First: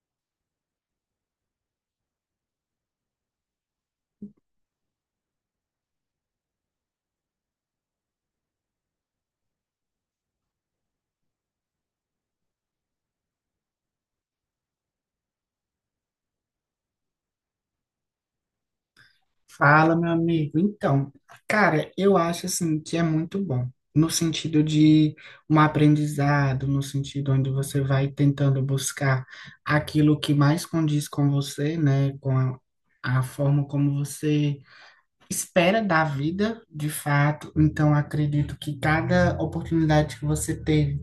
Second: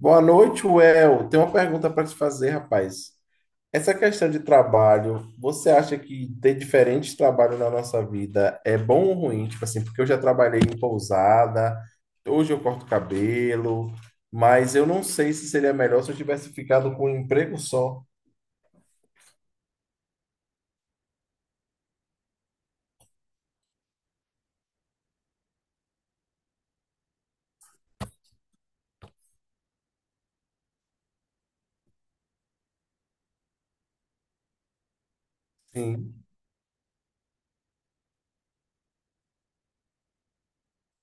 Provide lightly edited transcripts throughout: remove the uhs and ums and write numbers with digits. Boa noite, Well. Tenho uma pergunta para te fazer, rapaz. Essa questão de trabalho, você acha que ter diferentes trabalhos na nossa vida é bom ou ruim? Tipo assim, porque eu já trabalhei em pousada, hoje eu corto cabelo, mas eu não sei se seria melhor se eu tivesse ficado com um emprego só. Fala, meu amigo. Então, cara, eu acho assim que é muito bom, no sentido de um aprendizado, no sentido onde você vai tentando buscar aquilo que mais condiz com você, né, com a forma como você espera da Sim. vida, de fato. Então, acredito que cada oportunidade que você teve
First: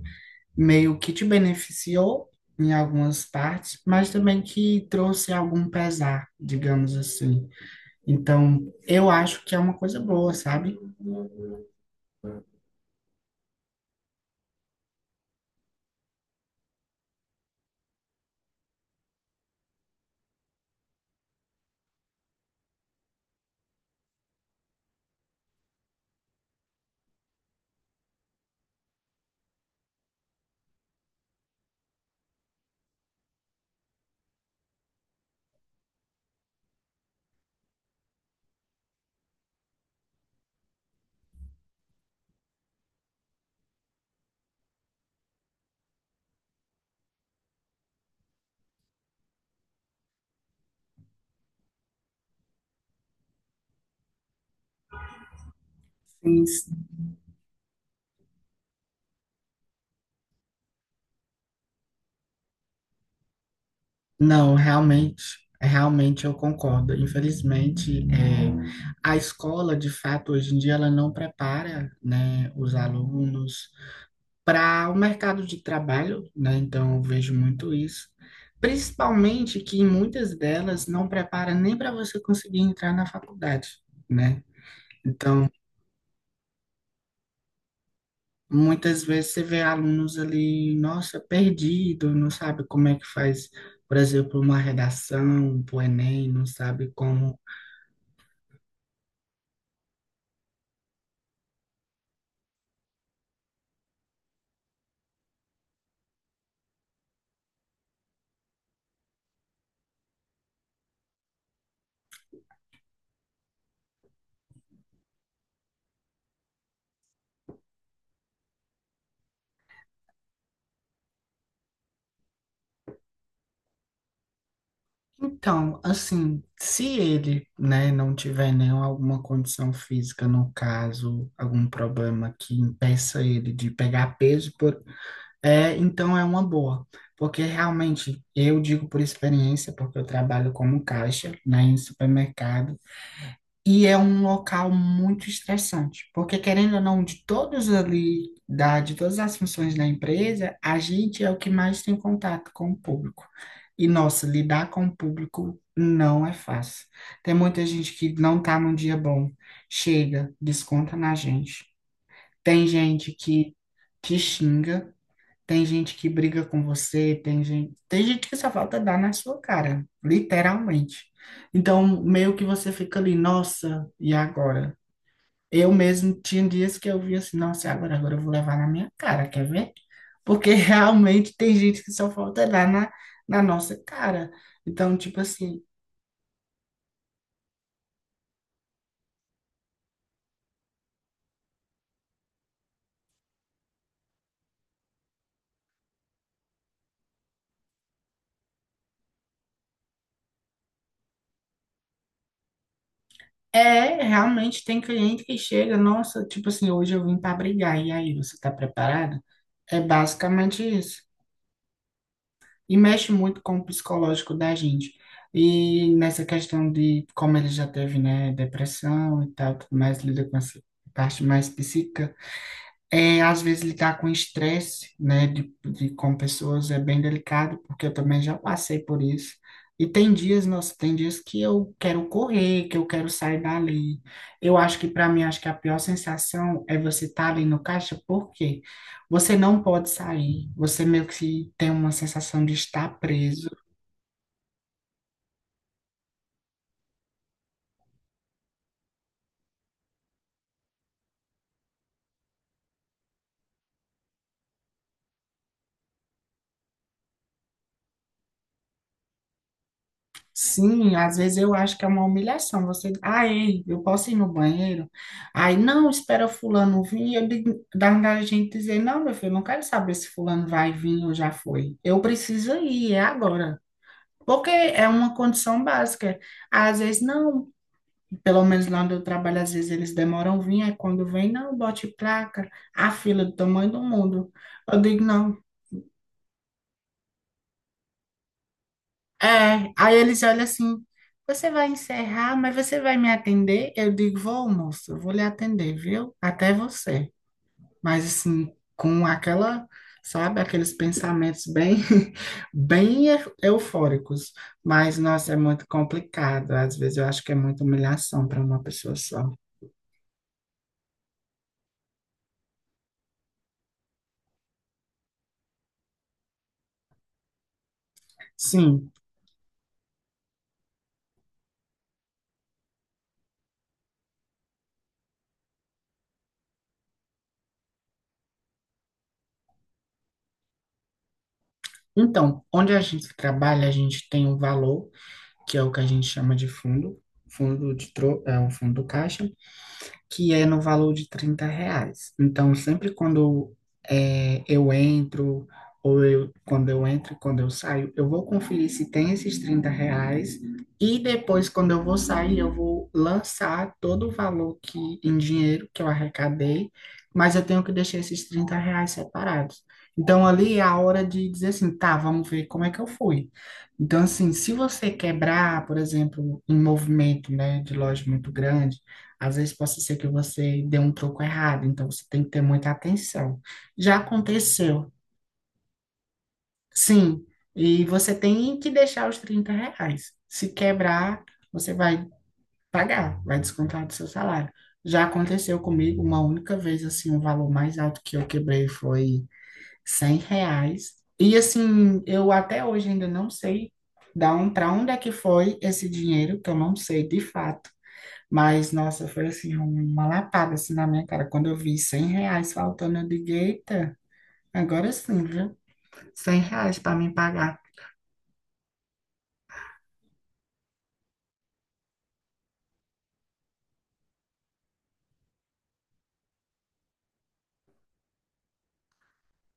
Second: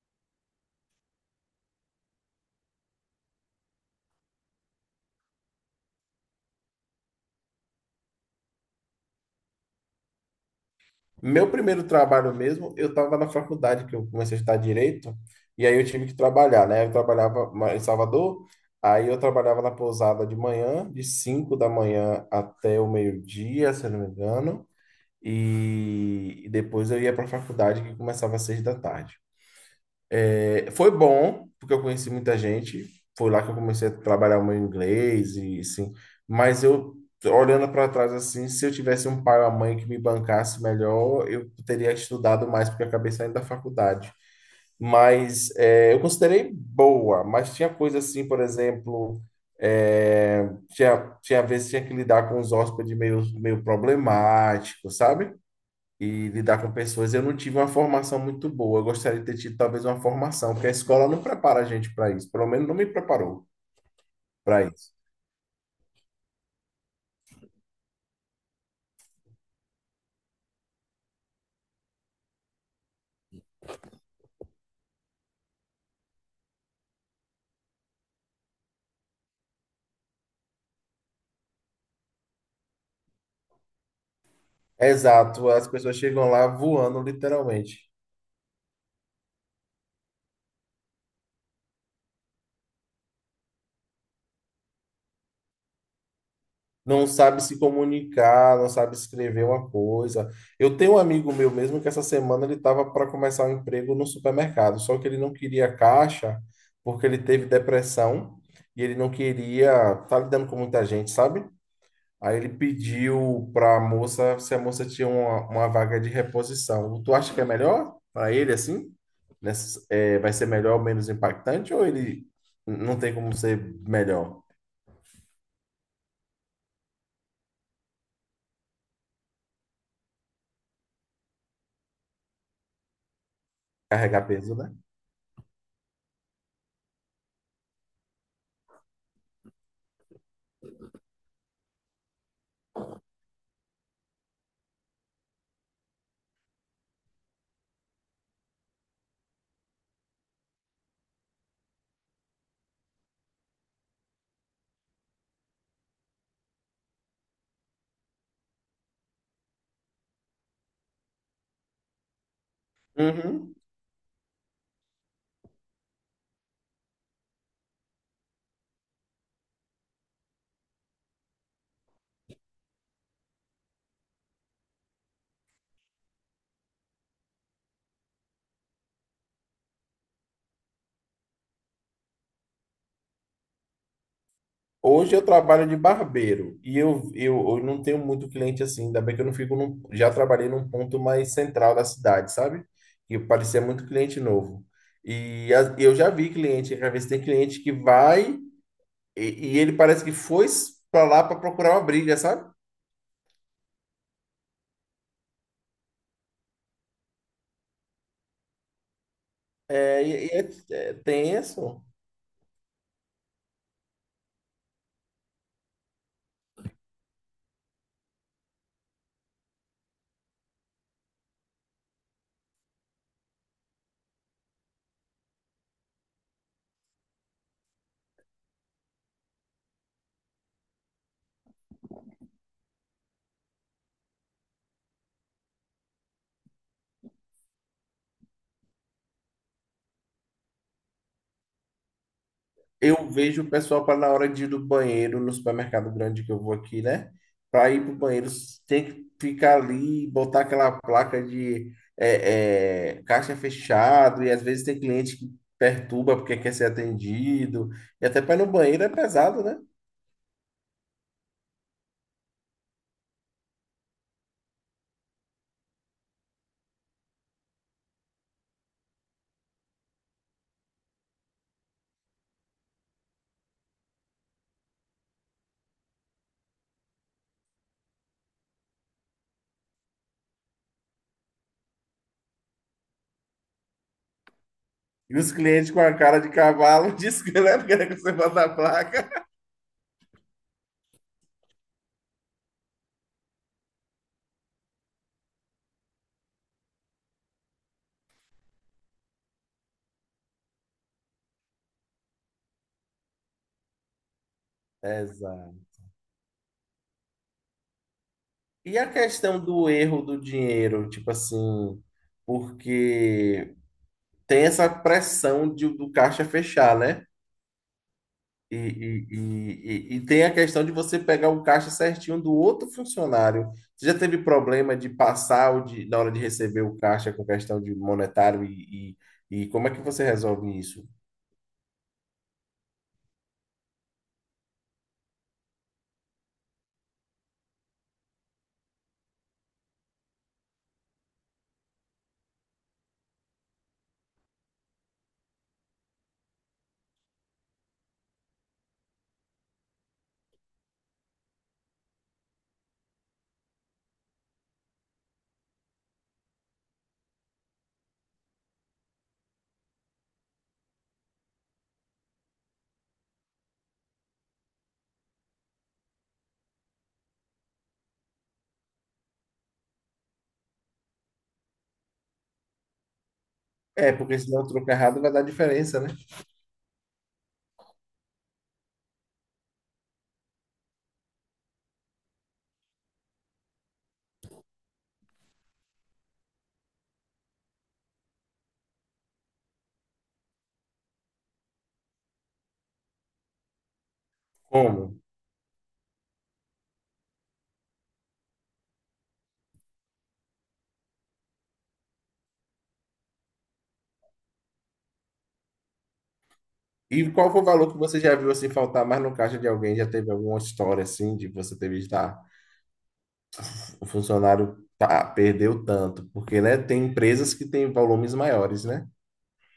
meio que te beneficiou em algumas partes, mas também que trouxe algum pesar, digamos assim. Então, eu acho que é uma coisa boa, sabe? Meu primeiro trabalho mesmo, eu estava na faculdade, que eu comecei a estudar direito, e aí eu tive que trabalhar, né? Eu trabalhava em Salvador, aí eu trabalhava na pousada de manhã, de 5 da manhã até o meio-dia, se eu não me engano, e depois eu ia para a faculdade, que começava às 6 da tarde. Foi bom, porque eu conheci muita gente. Foi lá que eu comecei a trabalhar o meu inglês e assim. Mas eu, olhando para trás assim, se eu tivesse um pai ou uma mãe que me bancasse melhor, eu teria estudado mais, porque eu acabei saindo da faculdade. Mas é, eu considerei boa, mas tinha coisa assim, por exemplo, tinha vezes que tinha que lidar com os hóspedes meio problemáticos, sabe? E Sim, lidar com pessoas. Eu não tive uma formação muito boa. Eu gostaria de ter tido talvez uma formação, porque a escola não prepara a gente para isso. Pelo menos não me preparou não, para isso. realmente eu concordo. Infelizmente, a escola, de fato, hoje em dia, ela não prepara, né, os alunos para o mercado de trabalho, né? Então, eu vejo muito isso. Principalmente que muitas delas não prepara nem para você conseguir entrar na faculdade, né? Exato, Então, as pessoas chegam lá voando, literalmente. muitas vezes você vê alunos ali, nossa, perdido, não sabe como é que faz, por exemplo, uma redação para o Enem, não sabe Não como. sabe se comunicar, não sabe escrever uma coisa. Eu tenho um amigo meu mesmo que essa semana ele estava para começar um emprego no supermercado, só que ele não queria caixa porque ele teve depressão e ele não queria estar lidando com muita gente, sabe? Aí ele pediu para a moça se a moça tinha uma vaga de reposição. Tu acha que é melhor para ele assim? É, vai ser melhor ou menos impactante? Ou ele não tem como ser melhor? Então, assim, se ele, né, não tiver nenhuma alguma condição física, no caso, algum problema que impeça ele de pegar Carregar peso, peso, né? É, então é uma boa. Porque realmente, eu digo por experiência, porque eu trabalho como caixa, né, em supermercado. E é um local muito estressante, porque querendo ou não, de todos ali, de todas as funções da empresa, a gente é o que mais tem contato com o público. E, nossa, lidar com o público não é fácil. Tem muita gente que não tá num dia bom, chega, desconta na gente. Tem gente que Uhum. te xinga, tem gente que briga com você, tem gente que só falta dar na sua cara, literalmente. Então, meio que você fica ali, nossa, e agora? Eu mesmo tinha dias que eu via assim, nossa, e agora, agora eu vou levar na minha cara, quer ver? Porque realmente tem gente que só falta dar na nossa cara. Então, Hoje tipo eu assim, trabalho de barbeiro e eu não tenho muito cliente assim, ainda bem que eu não fico num, já trabalhei num ponto mais central da cidade, sabe? E parecia muito cliente novo. E eu já vi cliente, às vezes tem cliente que vai. E, ele parece que foi pra lá pra procurar uma briga, sabe? é, realmente tem cliente que chega, nossa, tipo assim, hoje eu vim para brigar, e aí, você tá preparado? É basicamente É isso. tenso. E mexe muito com o psicológico da gente. E nessa questão de como ele já teve, né, depressão e tal, tudo mais, lida com essa parte mais psíquica, é, às vezes lidar com estresse, né, com pessoas é bem delicado, porque eu também já passei por isso. E tem dias, nossa, tem dias que eu quero correr, que eu quero sair dali. Eu acho que para mim, acho que a pior sensação é você estar ali no caixa, porque você não pode sair. Você meio que tem uma sensação de estar Eu vejo preso. o pessoal para na hora de ir do banheiro no supermercado grande que eu vou aqui, né? Para ir pro banheiro, tem que ficar ali, botar aquela placa de caixa fechado, e às vezes tem cliente que perturba porque quer ser atendido. E até para ir no banheiro é pesado, né? Sim, às vezes eu acho que é uma humilhação. Você, ah, ei, eu posso ir no banheiro? Aí, não, espera fulano vir. Eu digo, dá vontade de gente dizer, não, meu filho, eu não quero saber se fulano vai vir ou já foi. Eu preciso ir, é agora. Porque é uma condição básica. Às vezes, não, pelo menos lá onde eu trabalho, às vezes eles demoram vir, aí quando vem, não, bote placa, a fila do tamanho do mundo. Eu digo, E os não. clientes com a cara de cavalo dizem que não é porque você bota a placa. É, aí eles olham assim, você vai encerrar, mas você vai me atender? Eu digo, vou, moço, eu vou lhe atender, viu? Até você. Mas assim, com aquela, sabe, aqueles pensamentos bem, bem eufóricos. Mas, nossa, é muito Exato. complicado. Às vezes eu acho que é muita humilhação para uma E a pessoa só. questão do erro do dinheiro, tipo assim, porque tem essa pressão do caixa fechar, né? E, Sim. e, e, e e tem a questão de você pegar o caixa certinho do outro funcionário. Você já teve problema de passar na hora de receber o caixa com questão de monetário e como é que você resolve isso? Então, onde a gente trabalha, a gente tem um valor, que é o que a gente chama de fundo, fundo de tro é o fundo caixa, que é no valor de 30 reais. Então, sempre quando eu entro, ou eu, quando eu entro e quando eu saio, eu vou conferir se tem esses 30 reais, e depois, quando eu vou sair, eu vou lançar todo o valor que, em dinheiro que eu arrecadei, mas eu tenho que deixar esses 30 reais separados. Então, ali é a hora de dizer assim, tá, vamos ver como é que eu fui. Então, assim, se você quebrar, por exemplo, um movimento, né, de loja muito grande, às vezes pode ser que você dê um troco errado, então você tem que ter muita atenção. É, Já porque se der um troco aconteceu, errado vai dar diferença, né? sim, e você tem que deixar os 30 reais. Se quebrar, você vai pagar, vai descontar do seu salário. Já aconteceu comigo uma única vez, assim, o valor mais alto que eu quebrei foi 100 reais. E assim, eu até hoje ainda não sei para onde Como? é que foi esse dinheiro, que eu não sei de fato. Mas, nossa, foi assim, uma lapada assim na minha cara. Quando eu vi 100 reais faltando, eu digo, eita, agora sim, viu? 100 reais para E mim qual foi o pagar. valor que você já viu assim faltar mais no caixa de alguém? Já teve alguma história assim de você ter visto? Ah, o funcionário tá, perdeu tanto, porque, né, tem empresas que têm volumes maiores, né?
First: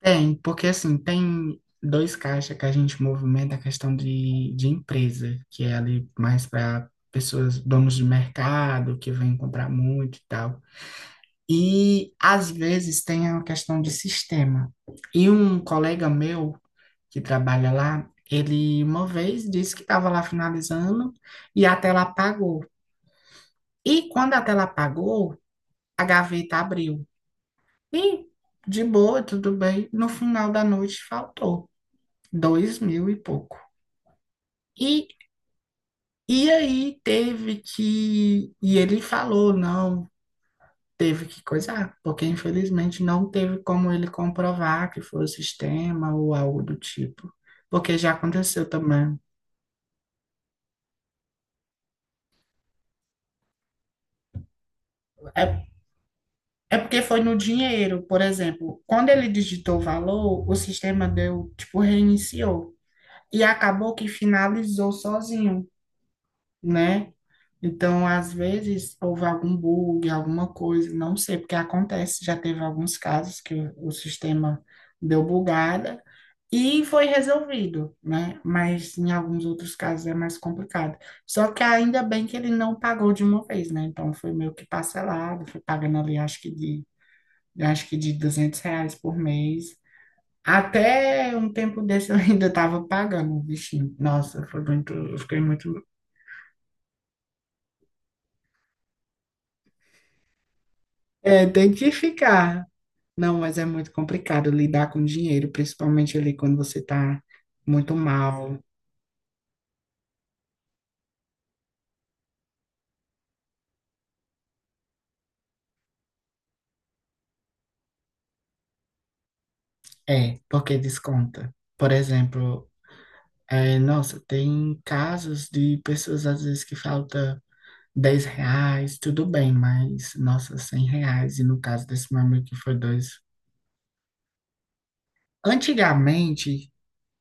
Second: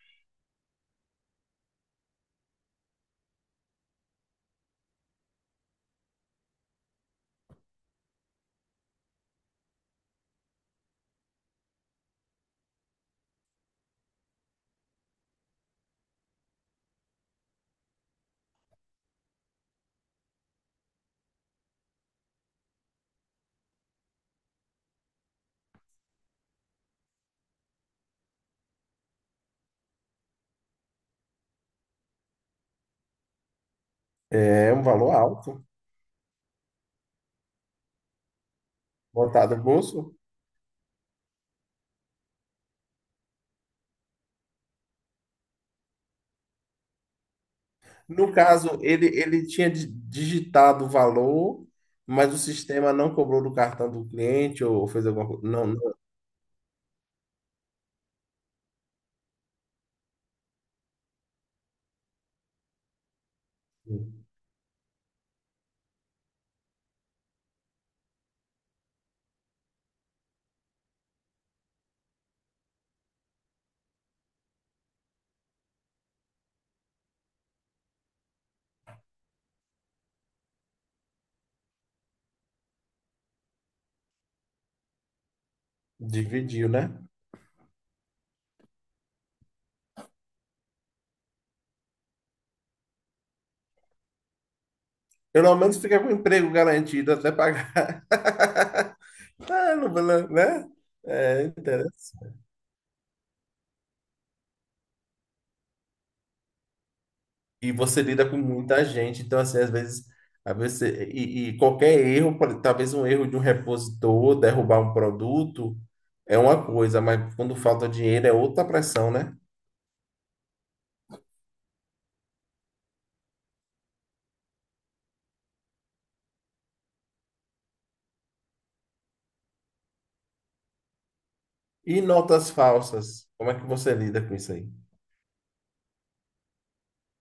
Tem, porque assim, tem dois caixas que a gente movimenta a questão de empresa, que é ali mais para pessoas, donos de mercado, que vêm comprar muito e tal. E às vezes tem a questão de sistema. E um colega meu, que trabalha lá, ele uma vez disse que estava lá finalizando e a tela apagou. E quando a tela apagou, a gaveta abriu. E de boa, tudo bem. No final da noite faltou 2.000 e pouco. É um E, valor alto, e aí teve que. E ele falou, botado no não, bolso. teve que coisar, porque infelizmente não teve como ele comprovar que foi o sistema ou algo do tipo. Porque já No aconteceu caso, ele, também. ele tinha digitado o valor, mas o sistema não cobrou do cartão do cliente ou fez alguma É coisa. Não, não, É porque foi no dinheiro, por exemplo. Quando ele digitou o valor, o sistema deu, tipo, reiniciou. E acabou que finalizou sozinho, né? Então, às vezes, houve algum bug, alguma coisa, não sei, porque acontece. Já teve alguns casos que o sistema deu bugada e foi resolvido, né? Mas em alguns outros casos é mais complicado. Só que ainda bem que ele não pagou de uma vez, né? Então, foi meio que parcelado, foi pagando ali, acho que dividiu, de né? eu acho que de 200 reais por mês. Até um tempo desse eu ainda estava pagando o bichinho. Nossa, foi muito, eu fiquei Pelo muito. menos fica com o emprego garantido até pagar. Ah, não, vou lá, né? É É, tem que interessante. ficar. Não, mas é muito complicado lidar com dinheiro, principalmente ali quando você está E muito você lida com mal. muita gente, então assim, às vezes e qualquer erro, talvez um erro de um repositor, derrubar um produto, é uma coisa, mas quando falta dinheiro é outra pressão, né? É, porque desconta. Por exemplo, nossa, tem casos de pessoas às vezes que falta 10 reais, tudo bem, mas nossa, 100 reais. E no caso E desse meu amigo notas que foi dois. falsas, como é que você lida com isso aí? Antigamente,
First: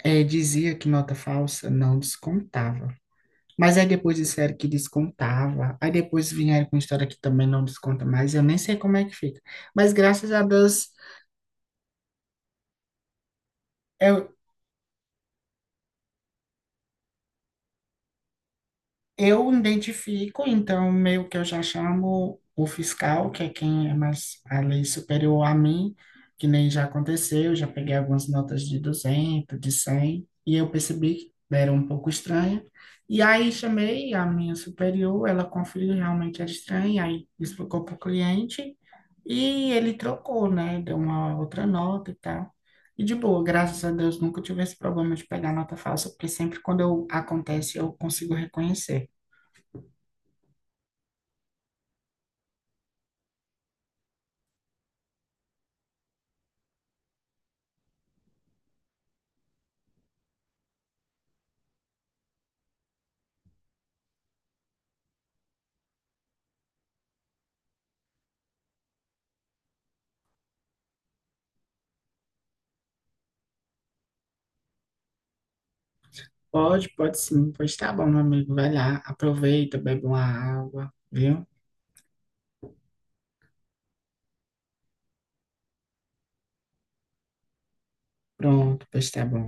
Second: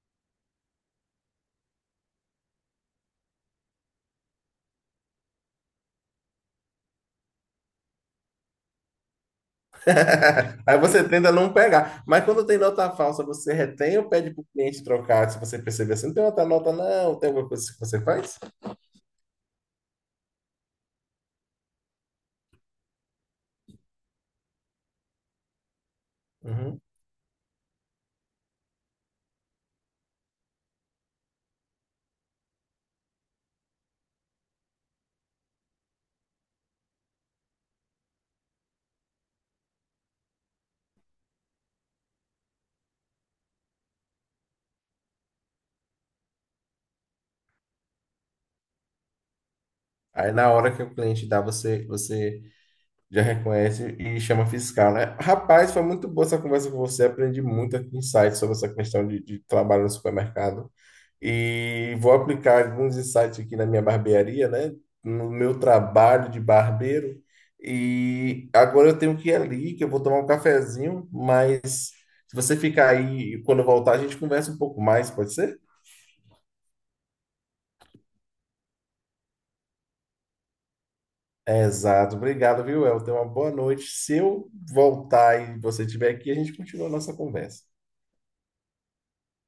é, dizia que nota falsa não descontava. Mas aí depois disseram que descontava. Aí depois vieram com história que também não desconta mais. Eu nem sei como é que fica. Mas graças a Aí Deus, você tenta não pegar, mas quando tem nota falsa, você retém ou pede eu, para o cliente trocar, se você perceber assim, não tem outra nota não, tem alguma coisa que você faz? eu identifico, então, meio que eu já chamo o fiscal, que é quem é mais a lei superior a mim, que nem Uhum. já aconteceu, já peguei algumas notas de 200, de 100, e eu percebi que era um pouco estranha. E aí chamei a minha superior, ela conferiu realmente era estranha, aí explicou para o cliente, e ele trocou, né? Deu uma outra nota e tal. E de boa, graças a Deus, nunca tive esse problema de pegar nota falsa, porque sempre quando eu, acontece eu consigo reconhecer. Aí na hora que o cliente dá, você já reconhece e chama fiscal, né? Rapaz, foi muito boa essa conversa com você. Aprendi muito aqui insights sobre essa questão de trabalho no supermercado. E vou aplicar alguns insights aqui na minha barbearia, né? No meu trabalho de barbeiro. E agora eu tenho que ir ali, que eu vou tomar um cafezinho. Mas se você ficar aí, quando eu voltar, a gente conversa um pouco mais, pode ser? Pode, pode sim. Pois tá bom, meu amigo. Vai lá, aproveita, bebe uma água, viu? Exato, obrigado, viu, El? Tenha uma boa noite. Se eu voltar e você estiver aqui, a gente continua a nossa conversa. Pronto, pois tá bom.